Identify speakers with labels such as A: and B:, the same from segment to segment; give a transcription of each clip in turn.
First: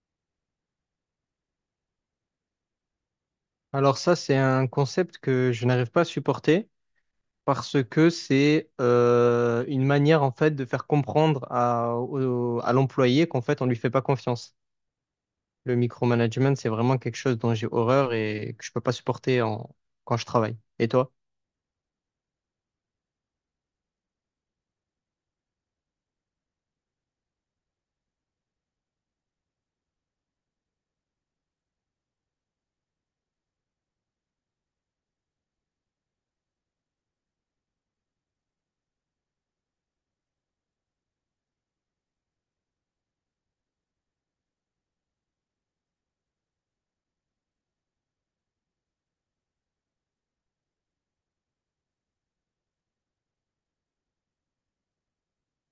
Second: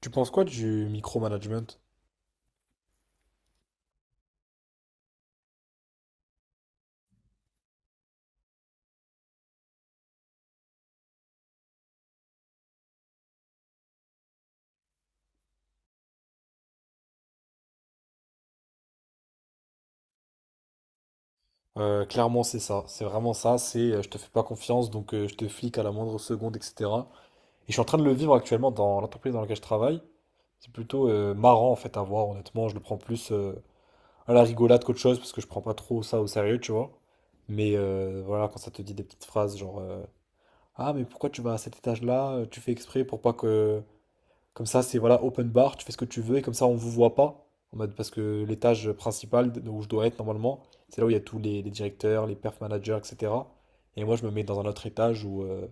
A: Tu penses quoi du micromanagement?
B: Alors ça, c'est un concept que je n'arrive pas à supporter parce que c'est une manière en fait de faire comprendre à l'employé qu'en fait on lui fait pas confiance. Le micromanagement, c'est vraiment quelque chose dont j'ai horreur et que je peux pas supporter quand je travaille. Et toi?
A: Clairement, c'est ça. C'est vraiment ça. C'est je te fais pas confiance, donc je te flic à la moindre seconde, etc. Et je suis en train de le vivre actuellement dans l'entreprise dans laquelle je travaille. C'est plutôt marrant en fait à voir, honnêtement. Je le prends plus à la rigolade qu'autre chose parce que je prends pas trop ça au sérieux, tu vois. Mais voilà, quand ça te dit des petites phrases genre ah, mais pourquoi tu vas à cet étage-là? Tu fais exprès pour pas que. Comme ça, c'est voilà, open bar, tu fais ce que tu veux et comme ça, on vous voit pas. En mode, parce que l'étage principal où je dois être normalement, c'est là où il y a tous les directeurs, les perf managers, etc. Et moi, je me mets dans un autre étage où, euh,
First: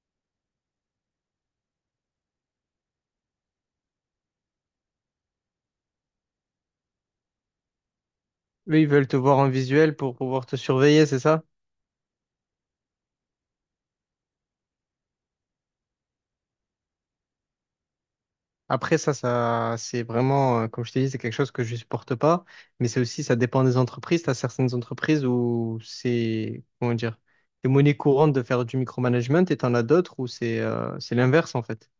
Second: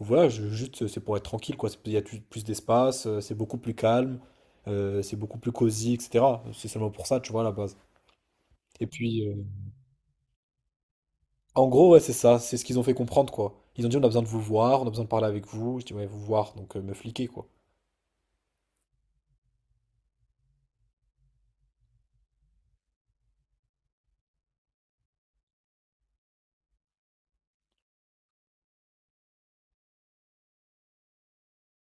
A: où voilà, juste c'est pour être tranquille, quoi. Il y a plus d'espace, c'est beaucoup plus calme, c'est beaucoup plus cosy, etc. C'est seulement pour ça, tu vois, à la base.
B: Eux,
A: Et
B: ils veulent te
A: puis,
B: voir en visuel pour pouvoir te surveiller, c'est ça?
A: en gros, ouais, c'est ça, c'est ce qu'ils ont fait comprendre, quoi. Ils ont dit, on a besoin de vous voir, on a besoin de parler avec vous. Je dis, ouais, vous voir, donc me fliquer, quoi.
B: Après, ça, c'est vraiment, comme je t'ai dit, c'est quelque chose que je supporte pas. Mais c'est aussi, ça dépend des entreprises. T'as certaines entreprises où c'est, comment dire, c'est monnaie courante de faire du micromanagement et t'en as d'autres où c'est l'inverse, en fait.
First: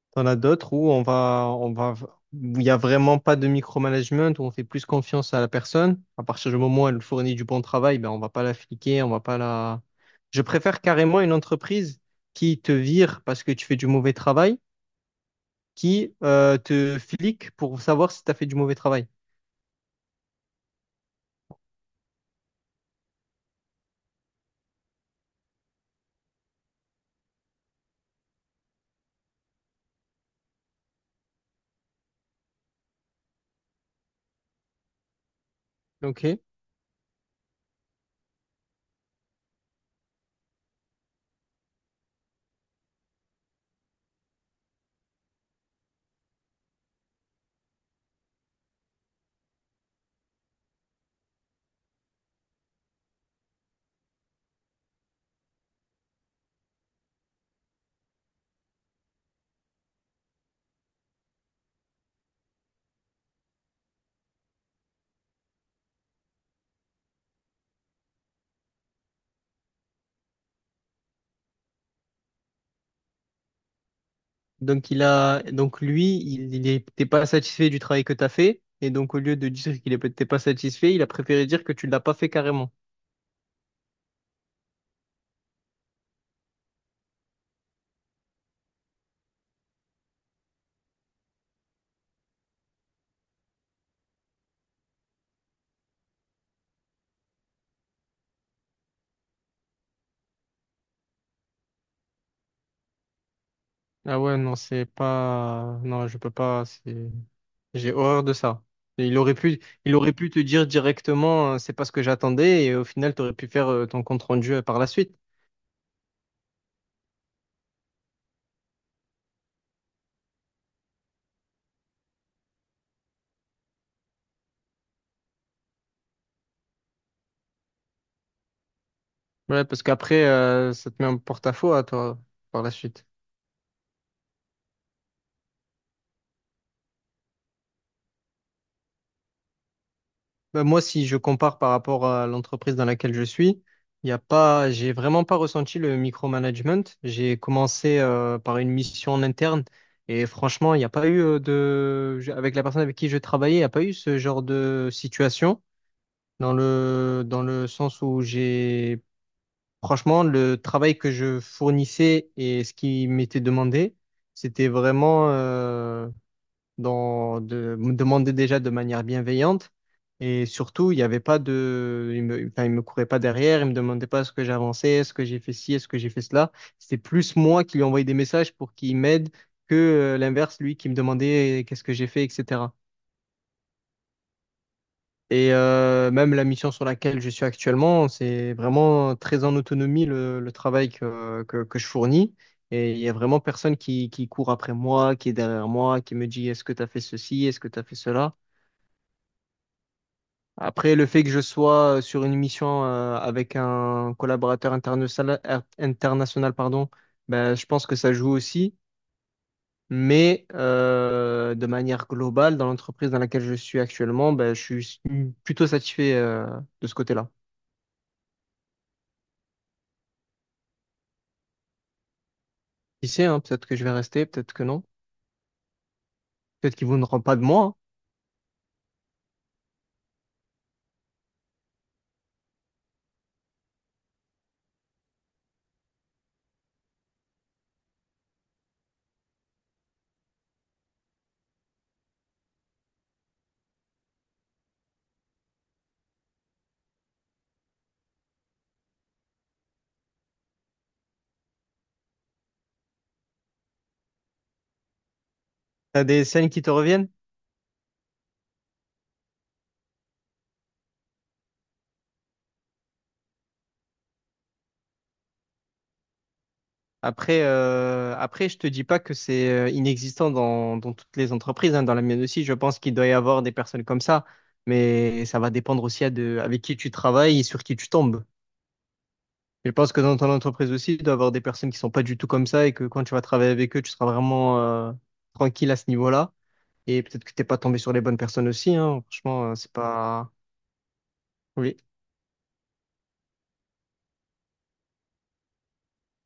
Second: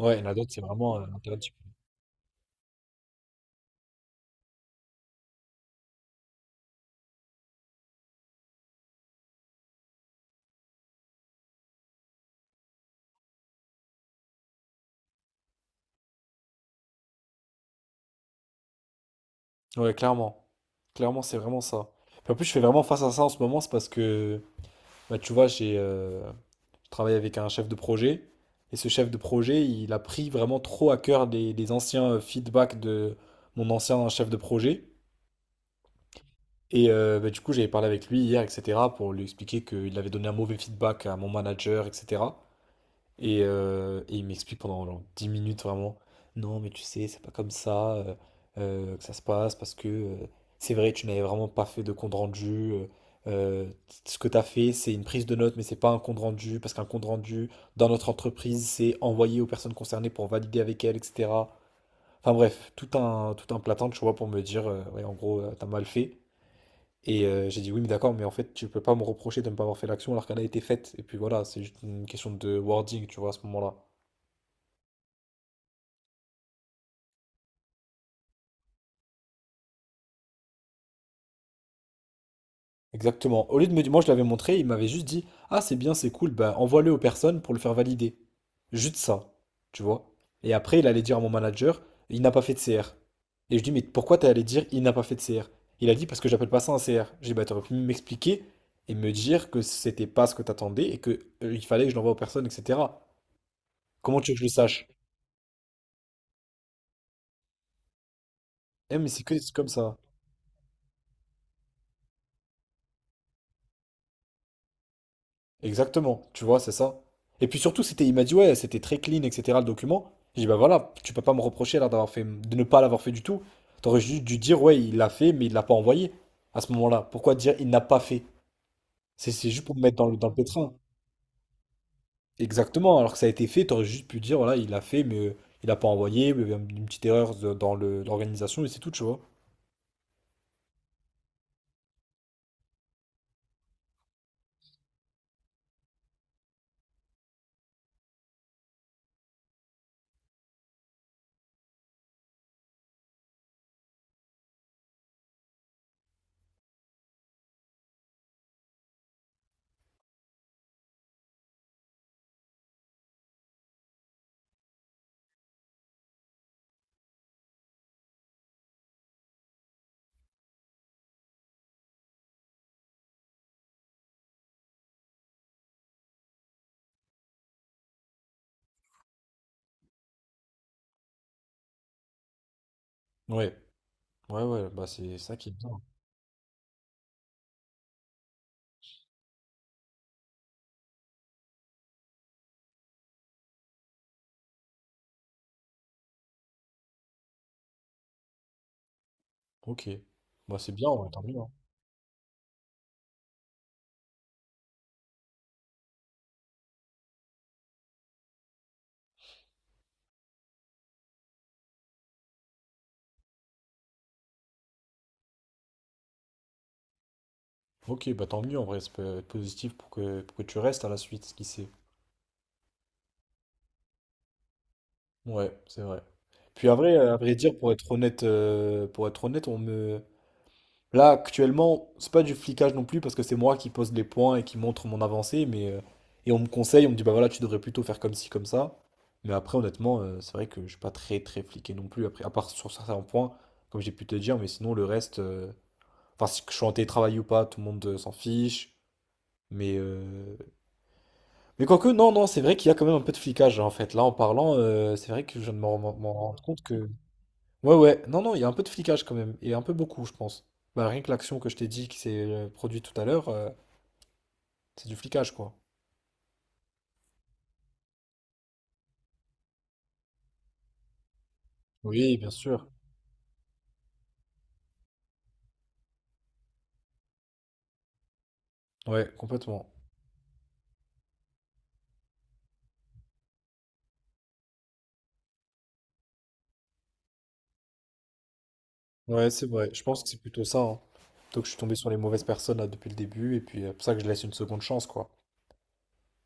A: Ouais, il y
B: T'en
A: en a
B: as
A: d'autres, c'est
B: d'autres où
A: vraiment
B: où il y a vraiment pas de micromanagement, où on fait plus confiance à la personne. À partir du moment où elle fournit du bon travail, ben, on va pas la fliquer, on va pas la, je préfère carrément une entreprise qui te vire parce que tu fais du mauvais travail qui te flique pour savoir si tu as fait du mauvais travail.
A: ouais, clairement. Clairement, c'est vraiment ça. Puis en plus, je fais vraiment face à ça en ce moment, c'est parce que, bah, tu vois, j'ai je travaille avec un chef de projet, et ce chef de projet, il a pris vraiment trop à cœur les anciens feedbacks de mon ancien chef de projet.
B: Ok.
A: Et bah, du coup, j'avais parlé avec lui hier, etc., pour lui expliquer qu'il avait donné un mauvais feedback à mon manager, etc. Et il m'explique pendant genre 10 minutes vraiment, non mais tu sais, c'est pas comme ça que ça se passe, parce que c'est vrai, tu n'avais vraiment pas fait de compte rendu. euh, Ce que tu as fait, c'est une prise de notes, mais c'est pas un compte rendu, parce qu'un compte rendu dans notre entreprise, c'est envoyé aux personnes concernées pour valider avec elles, etc. Enfin bref, tout un platin, tu vois, pour me dire, ouais, en gros, t'as mal fait. Et j'ai dit, oui, mais d'accord, mais en fait, tu peux pas me reprocher de ne pas avoir fait l'action alors qu'elle a été faite. Et puis voilà, c'est juste une question de wording, tu vois, à ce moment-là.
B: Donc lui, il était pas satisfait du travail que tu as fait et donc au lieu de dire qu'il n'était pas satisfait, il a préféré dire que tu ne l'as pas fait carrément.
A: Exactement. Au lieu de me dire, moi je l'avais montré, il m'avait juste dit, ah c'est bien, c'est cool, bah envoie-le aux personnes pour le faire valider. Juste ça, tu vois. Et après, il allait dire à mon manager, il n'a pas fait de CR. Et je dis, mais pourquoi t'es allé dire, il n'a pas fait de CR? Il a dit, parce que j'appelle pas ça un CR. J'ai dit, bah t'aurais pu m'expliquer et me dire que c'était pas ce que t'attendais et que Il fallait que je l'envoie aux personnes, etc.
B: Ah
A: Comment tu veux
B: ouais,
A: que je le
B: non, c'est
A: sache?
B: pas non, je peux pas, c'est j'ai horreur de ça.
A: Eh,
B: Et
A: mais
B: Il
A: c'est que
B: aurait
A: des trucs
B: pu
A: comme
B: il
A: ça.
B: aurait pu te dire directement, c'est pas ce que j'attendais et au final tu aurais pu faire ton compte rendu, par la suite.
A: Exactement, tu vois, c'est ça. Et puis surtout, c'était, il m'a dit, ouais, c'était très clean, etc. le document. J'ai dit, bah voilà, tu peux pas me reprocher là d'avoir fait, de ne pas l'avoir fait du tout. T'aurais juste dû dire, ouais, il l'a fait, mais il l'a pas envoyé à ce moment-là. Pourquoi dire, il n'a pas fait? C'est
B: Ouais,
A: juste pour me
B: parce
A: mettre dans le,
B: qu'après,
A: dans le pétrin.
B: ça te met en porte-à-faux à toi par la
A: Exactement,
B: suite.
A: alors que ça a été fait, t'aurais juste pu dire, voilà, il l'a fait, mais il l'a pas envoyé, mais il y a une petite erreur dans l'organisation, et c'est tout, tu vois.
B: Bah, moi, si je compare par rapport à l'entreprise dans laquelle je suis, il y a pas, j'ai vraiment pas ressenti le micromanagement. J'ai commencé par une mission en interne et franchement, il n'y a pas eu avec la personne avec qui je travaillais, il n'y a pas eu ce genre de situation dans le sens où franchement, le travail que je fournissais et ce qui m'était demandé, c'était vraiment, me demandait déjà de manière bienveillante. Et surtout, il n'y avait pas de. Il me, enfin, il me courait pas derrière, il me demandait pas ce que j'avançais, est-ce que j'ai fait ci, est-ce que j'ai fait cela. C'était plus moi qui lui envoyais des messages pour qu'il m'aide que l'inverse, lui qui me demandait, qu'est-ce que j'ai fait, etc.
A: Ouais, ouais, ouais, bah c'est ça qui est
B: Et
A: bien.
B: même la mission sur laquelle je suis actuellement, c'est vraiment très en autonomie le travail que je fournis. Et il y a vraiment personne qui court après moi, qui est derrière moi, qui me dit est-ce que tu as fait ceci, est-ce que tu as fait cela.
A: Ok, bah c'est bien,
B: Après, le
A: ouais, tant
B: fait que
A: mieux,
B: je
A: hein.
B: sois sur une mission avec un collaborateur international, pardon, ben, je pense que ça joue aussi. Mais de manière globale, dans l'entreprise dans laquelle je suis actuellement, ben, je suis plutôt satisfait de ce côté-là.
A: Ok, bah tant mieux en vrai, ça peut être positif pour que, tu restes à la suite, qui sait.
B: Qui sait, hein, peut-être que je vais rester, peut-être que non.
A: Ouais, c'est vrai. Puis à
B: Peut-être qu'ils ne
A: vrai, à
B: voudront
A: vrai
B: pas de
A: dire,
B: moi.
A: pour
B: Hein.
A: être honnête, euh, pour être honnête, on me. Là, actuellement, c'est pas du flicage non plus parce que c'est moi qui pose les points et qui montre mon avancée, mais et on me conseille, on me dit bah voilà, tu devrais plutôt faire comme ci, comme ça. Mais après, honnêtement, c'est vrai que je suis pas très très fliqué non plus, après, à part sur certains points, comme j'ai pu te dire, mais sinon le reste, enfin si je suis en télétravail ou pas, tout le monde s'en fiche. Mais, euh, Mais quoique, non, non, c'est vrai qu'il y a quand même un peu de flicage hein, en fait. Là, en parlant, c'est vrai que je ne m'en m'en-
B: T'as
A: m'en
B: des
A: rends
B: scènes
A: compte
B: qui te
A: que.
B: reviennent?
A: Ouais, ouais, non, non, il y a un peu de flicage quand même. Et un peu beaucoup, je pense. Bah, rien que l'action que je t'ai dit qui s'est produite tout à l'heure, c'est du flicage, quoi.
B: Après, je te dis pas que c'est inexistant dans toutes les entreprises, hein. Dans la
A: Oui,
B: mienne
A: bien
B: aussi, je
A: sûr.
B: pense qu'il doit y avoir des personnes comme ça, mais ça va dépendre aussi avec qui tu travailles et sur qui tu tombes.
A: Ouais, complètement.
B: Je pense que dans ton entreprise aussi, il doit y avoir des personnes qui sont pas du tout comme ça et que quand tu vas travailler avec eux, tu seras vraiment tranquille à ce niveau-là. Et peut-être que t'es pas tombé sur les bonnes personnes aussi, hein.
A: Ouais, c'est
B: Franchement,
A: vrai.
B: c'est
A: Je pense que c'est
B: pas.
A: plutôt ça, hein. Plutôt que je suis tombé
B: Oui,
A: sur les mauvaises personnes là depuis le début. Et puis, c'est pour ça que je laisse une seconde chance, quoi.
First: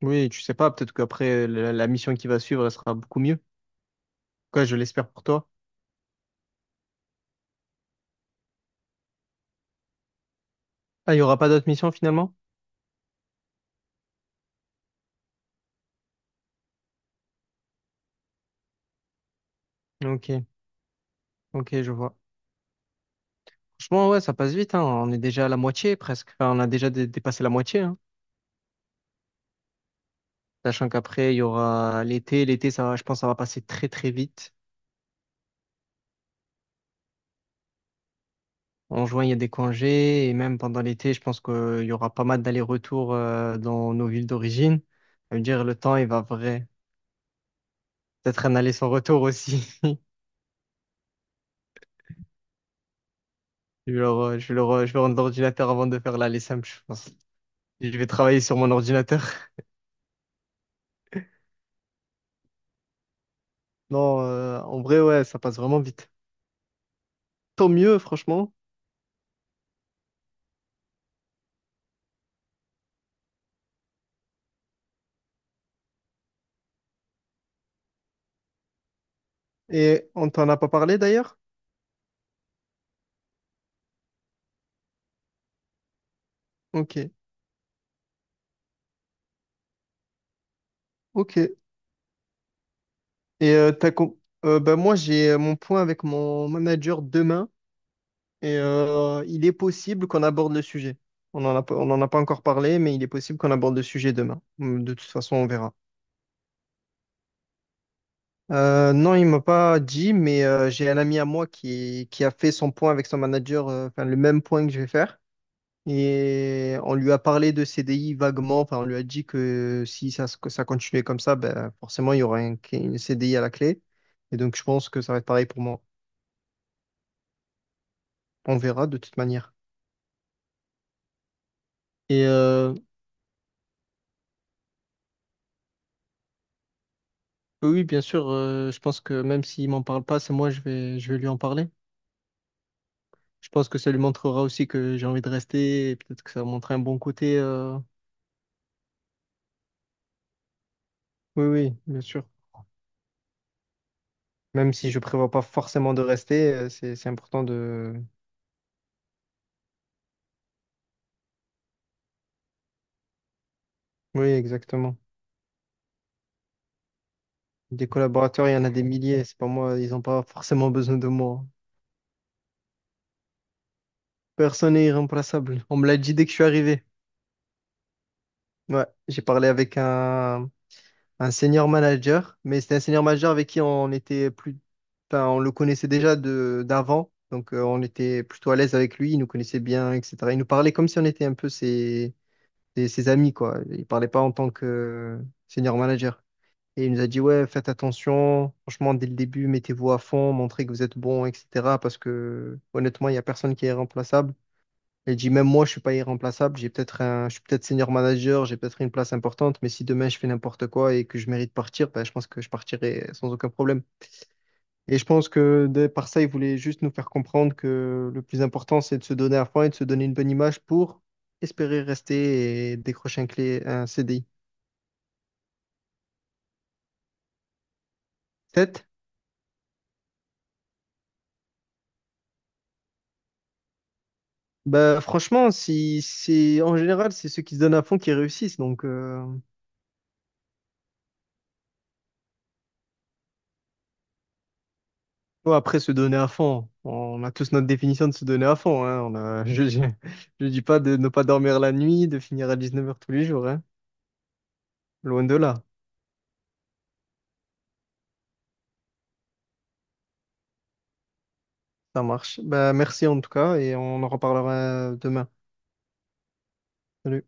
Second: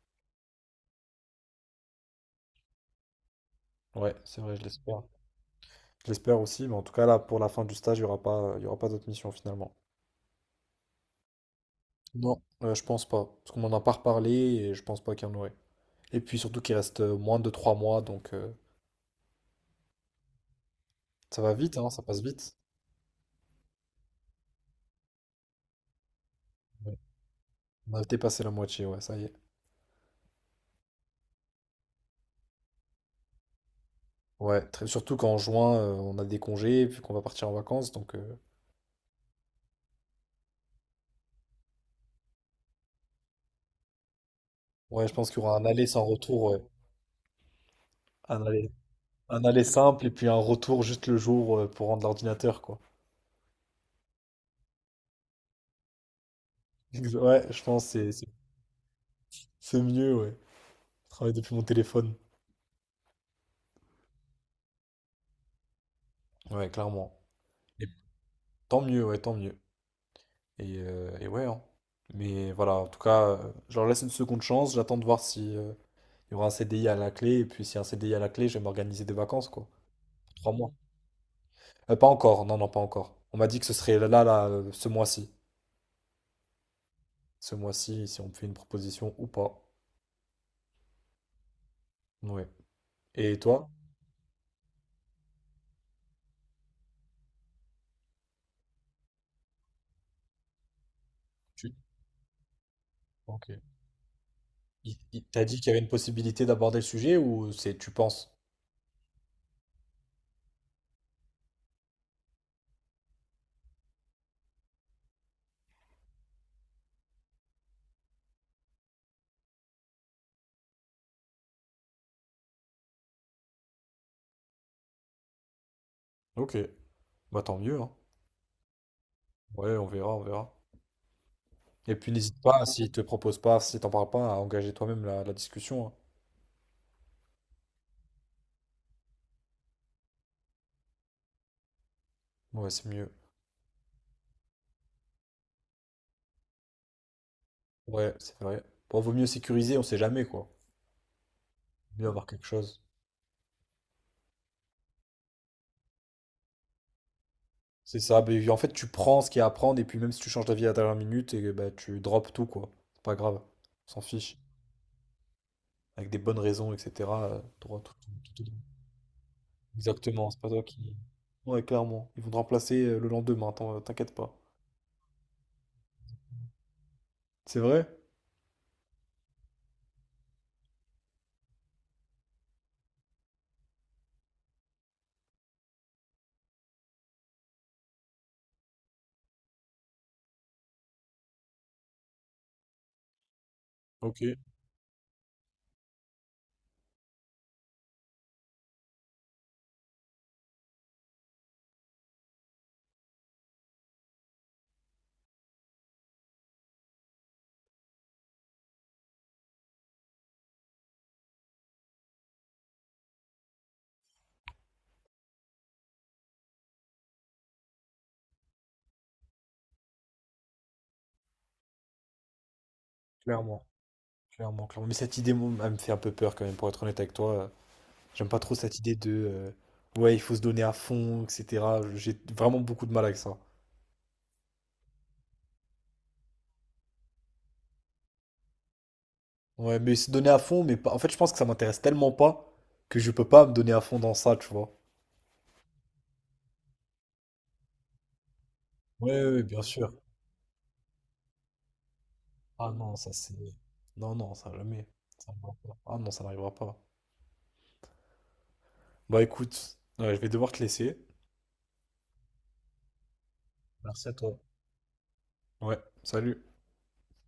B: oui, tu sais pas. Peut-être qu'après la mission qui va suivre, elle sera beaucoup mieux.
A: Ouais, c'est vrai, je
B: Quoi, je
A: l'espère.
B: l'espère pour toi.
A: Je l'espère aussi, mais en tout cas, là, pour la fin du stage, il y aura pas d'autres missions finalement.
B: Ah, il y aura pas d'autres missions finalement?
A: Non, je pense pas. Parce qu'on m'en a pas reparlé et je pense pas qu'il y en aurait. Et puis surtout qu'il reste moins de 3 mois, donc
B: Ok.
A: ça va vite,
B: Ok,
A: hein,
B: je
A: ça
B: vois.
A: passe vite.
B: Franchement, ouais, ça passe vite, hein. On est déjà à la moitié presque. Enfin, on a déjà
A: Ouais.
B: dépassé la moitié,
A: On
B: hein.
A: a dépassé la moitié, ouais, ça y est.
B: Sachant qu'après, il y aura l'été. L'été, ça va, je pense, ça va passer très, très vite.
A: Ouais, surtout qu'en juin, on a des congés, puis qu'on va partir en vacances, donc
B: En juin, il y a des congés. Et même pendant l'été, je pense qu'il y aura pas mal d'allers-retours dans nos villes d'origine.
A: ouais, je pense
B: Ça veut
A: qu'il y aura
B: dire,
A: un
B: le
A: aller
B: temps,
A: sans
B: il va
A: retour, ouais.
B: vrai.
A: Un
B: Peut-être un
A: aller,
B: aller sans retour
A: un aller
B: aussi.
A: simple et puis un retour juste le jour pour rendre l'ordinateur, quoi.
B: Je vais rendre l'ordinateur avant de faire l'aller simple, je pense.
A: Ouais, je pense
B: Je vais
A: que c'est c'est-
B: travailler sur mon ordinateur.
A: c'est mieux, ouais. Je travaille depuis mon téléphone.
B: Non, en vrai, ouais, ça passe vraiment vite.
A: Ouais, clairement.
B: Tant
A: Et
B: mieux, franchement.
A: tant mieux, ouais, tant mieux. Et ouais, hein. Mais voilà, en tout cas, je leur laisse une seconde chance. J'attends de voir si il y aura un CDI à la clé. Et puis, si y a un CDI à la clé, je vais m'organiser des vacances, quoi.
B: Et on t'en
A: Trois
B: a pas
A: mois.
B: parlé d'ailleurs?
A: Pas encore, non, non, pas encore. On m'a dit que ce serait ce mois-ci.
B: Ok,
A: Ce mois-ci, si on me fait une proposition ou pas.
B: ok. Et
A: Ouais. Et toi?
B: euh, t'as com- moi j'ai mon point avec mon manager demain et il est possible qu'on aborde le sujet.
A: Tu.
B: On en a pas encore parlé, mais il est possible
A: Ok.
B: qu'on aborde le sujet demain. Hum. De toute façon,
A: T'as
B: on
A: dit qu'il y
B: verra.
A: avait une possibilité d'aborder le sujet ou c'est tu penses?
B: Non, il m'a pas dit, mais j'ai un ami à moi qui a fait son point avec son manager, enfin le même point que je vais faire. Et on lui a parlé de CDI vaguement, enfin on lui a dit que si ça, se- que ça continuait comme ça, ben, forcément il y aurait une CDI à la clé. Et donc je pense que ça va être pareil pour moi.
A: Ok. Bah tant mieux, hein.
B: On verra de toute manière.
A: Ouais, on verra, on verra. Et puis
B: Et
A: n'hésite pas, s'ils te proposent pas, si t'en parles pas, à engager toi-même la discussion, hein.
B: oui, bien sûr, je pense que même s'il m'en parle pas, c'est moi, je vais lui en parler.
A: Ouais, c'est mieux.
B: Je pense que ça lui montrera aussi que j'ai envie de rester et peut-être que ça va montrer un bon côté.
A: Ouais, c'est vrai. Bon, vaut mieux sécuriser, on sait jamais quoi.
B: Oui, oui, bien
A: Mieux avoir
B: sûr.
A: quelque chose.
B: Même si je prévois pas forcément de rester, c'est important de...
A: C'est ça, mais en fait, tu prends ce qu'il y a à prendre et puis même si tu changes d'avis à la dernière minute, et, bah, tu drops tout quoi. C'est pas grave, on s'en
B: Oui,
A: fiche.
B: exactement.
A: Avec des bonnes raisons, etc. T'auras
B: Des
A: tout,
B: collaborateurs,
A: tout.
B: il y en a des milliers. C'est pas moi, ils n'ont pas
A: Exactement, c'est pas toi
B: forcément
A: qui.
B: besoin de moi.
A: Ouais, clairement. Ils vont te remplacer le lendemain, t'inquiète pas.
B: Personne n'est irremplaçable. On me l'a dit dès que je suis arrivé.
A: C'est vrai?
B: Ouais, j'ai parlé avec un senior manager, mais c'était un senior manager avec qui on était plus, enfin, on le connaissait déjà de d'avant, donc on était plutôt à l'aise avec lui. Il nous connaissait bien, etc. Il nous parlait comme si on était un peu ses amis, quoi. Il parlait pas
A: Ok.
B: en tant que senior manager. Et il nous a dit, ouais, faites attention, franchement, dès le début, mettez-vous à fond, montrez que vous êtes bon, etc. Parce que honnêtement, il n'y a personne qui est irremplaçable. Il dit, même moi, je suis pas irremplaçable, je suis peut-être senior manager, j'ai peut-être une place importante, mais si demain je fais n'importe quoi et que je mérite de partir, ben, je pense que je partirai sans aucun problème. Et je pense que par ça, il voulait juste nous faire comprendre que le plus important, c'est de se donner à fond et de se donner une bonne image pour espérer rester et décrocher
A: Clairement,
B: un CDI.
A: clairement, clairement. Mais cette idée, moi, elle me fait un peu peur quand même, pour être honnête avec toi. J'aime pas trop
B: 7
A: cette idée de ouais, il faut se donner à fond, etc. J'ai vraiment beaucoup de mal avec ça.
B: Bah, franchement, si, c'est, en général, c'est ceux qui se donnent à fond qui réussissent. Donc,
A: Ouais, mais se donner à fond, mais pas, en fait, je pense que ça m'intéresse tellement pas que je peux pas me donner à fond dans ça, tu vois.
B: ouais, après, se donner à fond, on a tous notre définition de se donner à fond. Hein.
A: Oui,
B: On
A: oui,
B: a,
A: bien sûr.
B: je dis pas de ne pas dormir la nuit, de finir à
A: Ah
B: 19
A: non,
B: heures tous
A: ça
B: les jours.
A: c'est.
B: Hein.
A: Non, non, ça jamais.
B: Loin
A: Ça
B: de
A: n'arrivera
B: là.
A: pas. Ah non, ça n'arrivera pas. Bah écoute, ouais, je vais devoir te laisser.
B: Ça marche. Bah, merci en tout cas et on
A: Merci
B: en
A: à toi.
B: reparlera demain.
A: Ouais, salut.
B: Salut.